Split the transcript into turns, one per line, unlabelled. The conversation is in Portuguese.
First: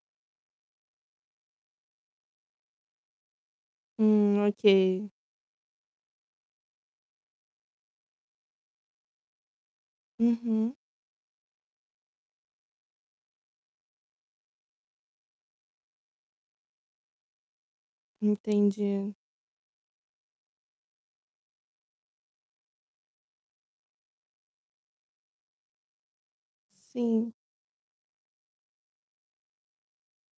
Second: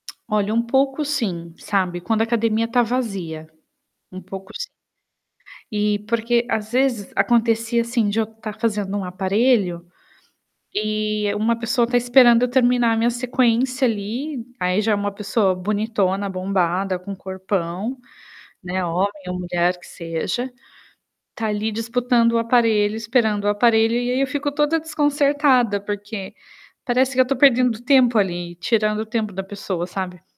Olha, um pouco, sim, sabe. Quando a academia está vazia. Um
Hum,
pouco sim.
ok.
Eh, porque às vezes acontecia, assim, de eu estar fazendo um aparelho,
Uhum.
e uma pessoa está esperando eu terminar a minha sequência ali. Aí já é uma pessoa bonitona, bombada, com um corpão, né, homem
Entendi.
ou mulher, que seja, tá ali disputando o aparelho, esperando o aparelho. E aí, eu fico toda desconcertada, porque parece que eu
Sim.
estou perdendo tempo ali, tirando o tempo da pessoa, sabe.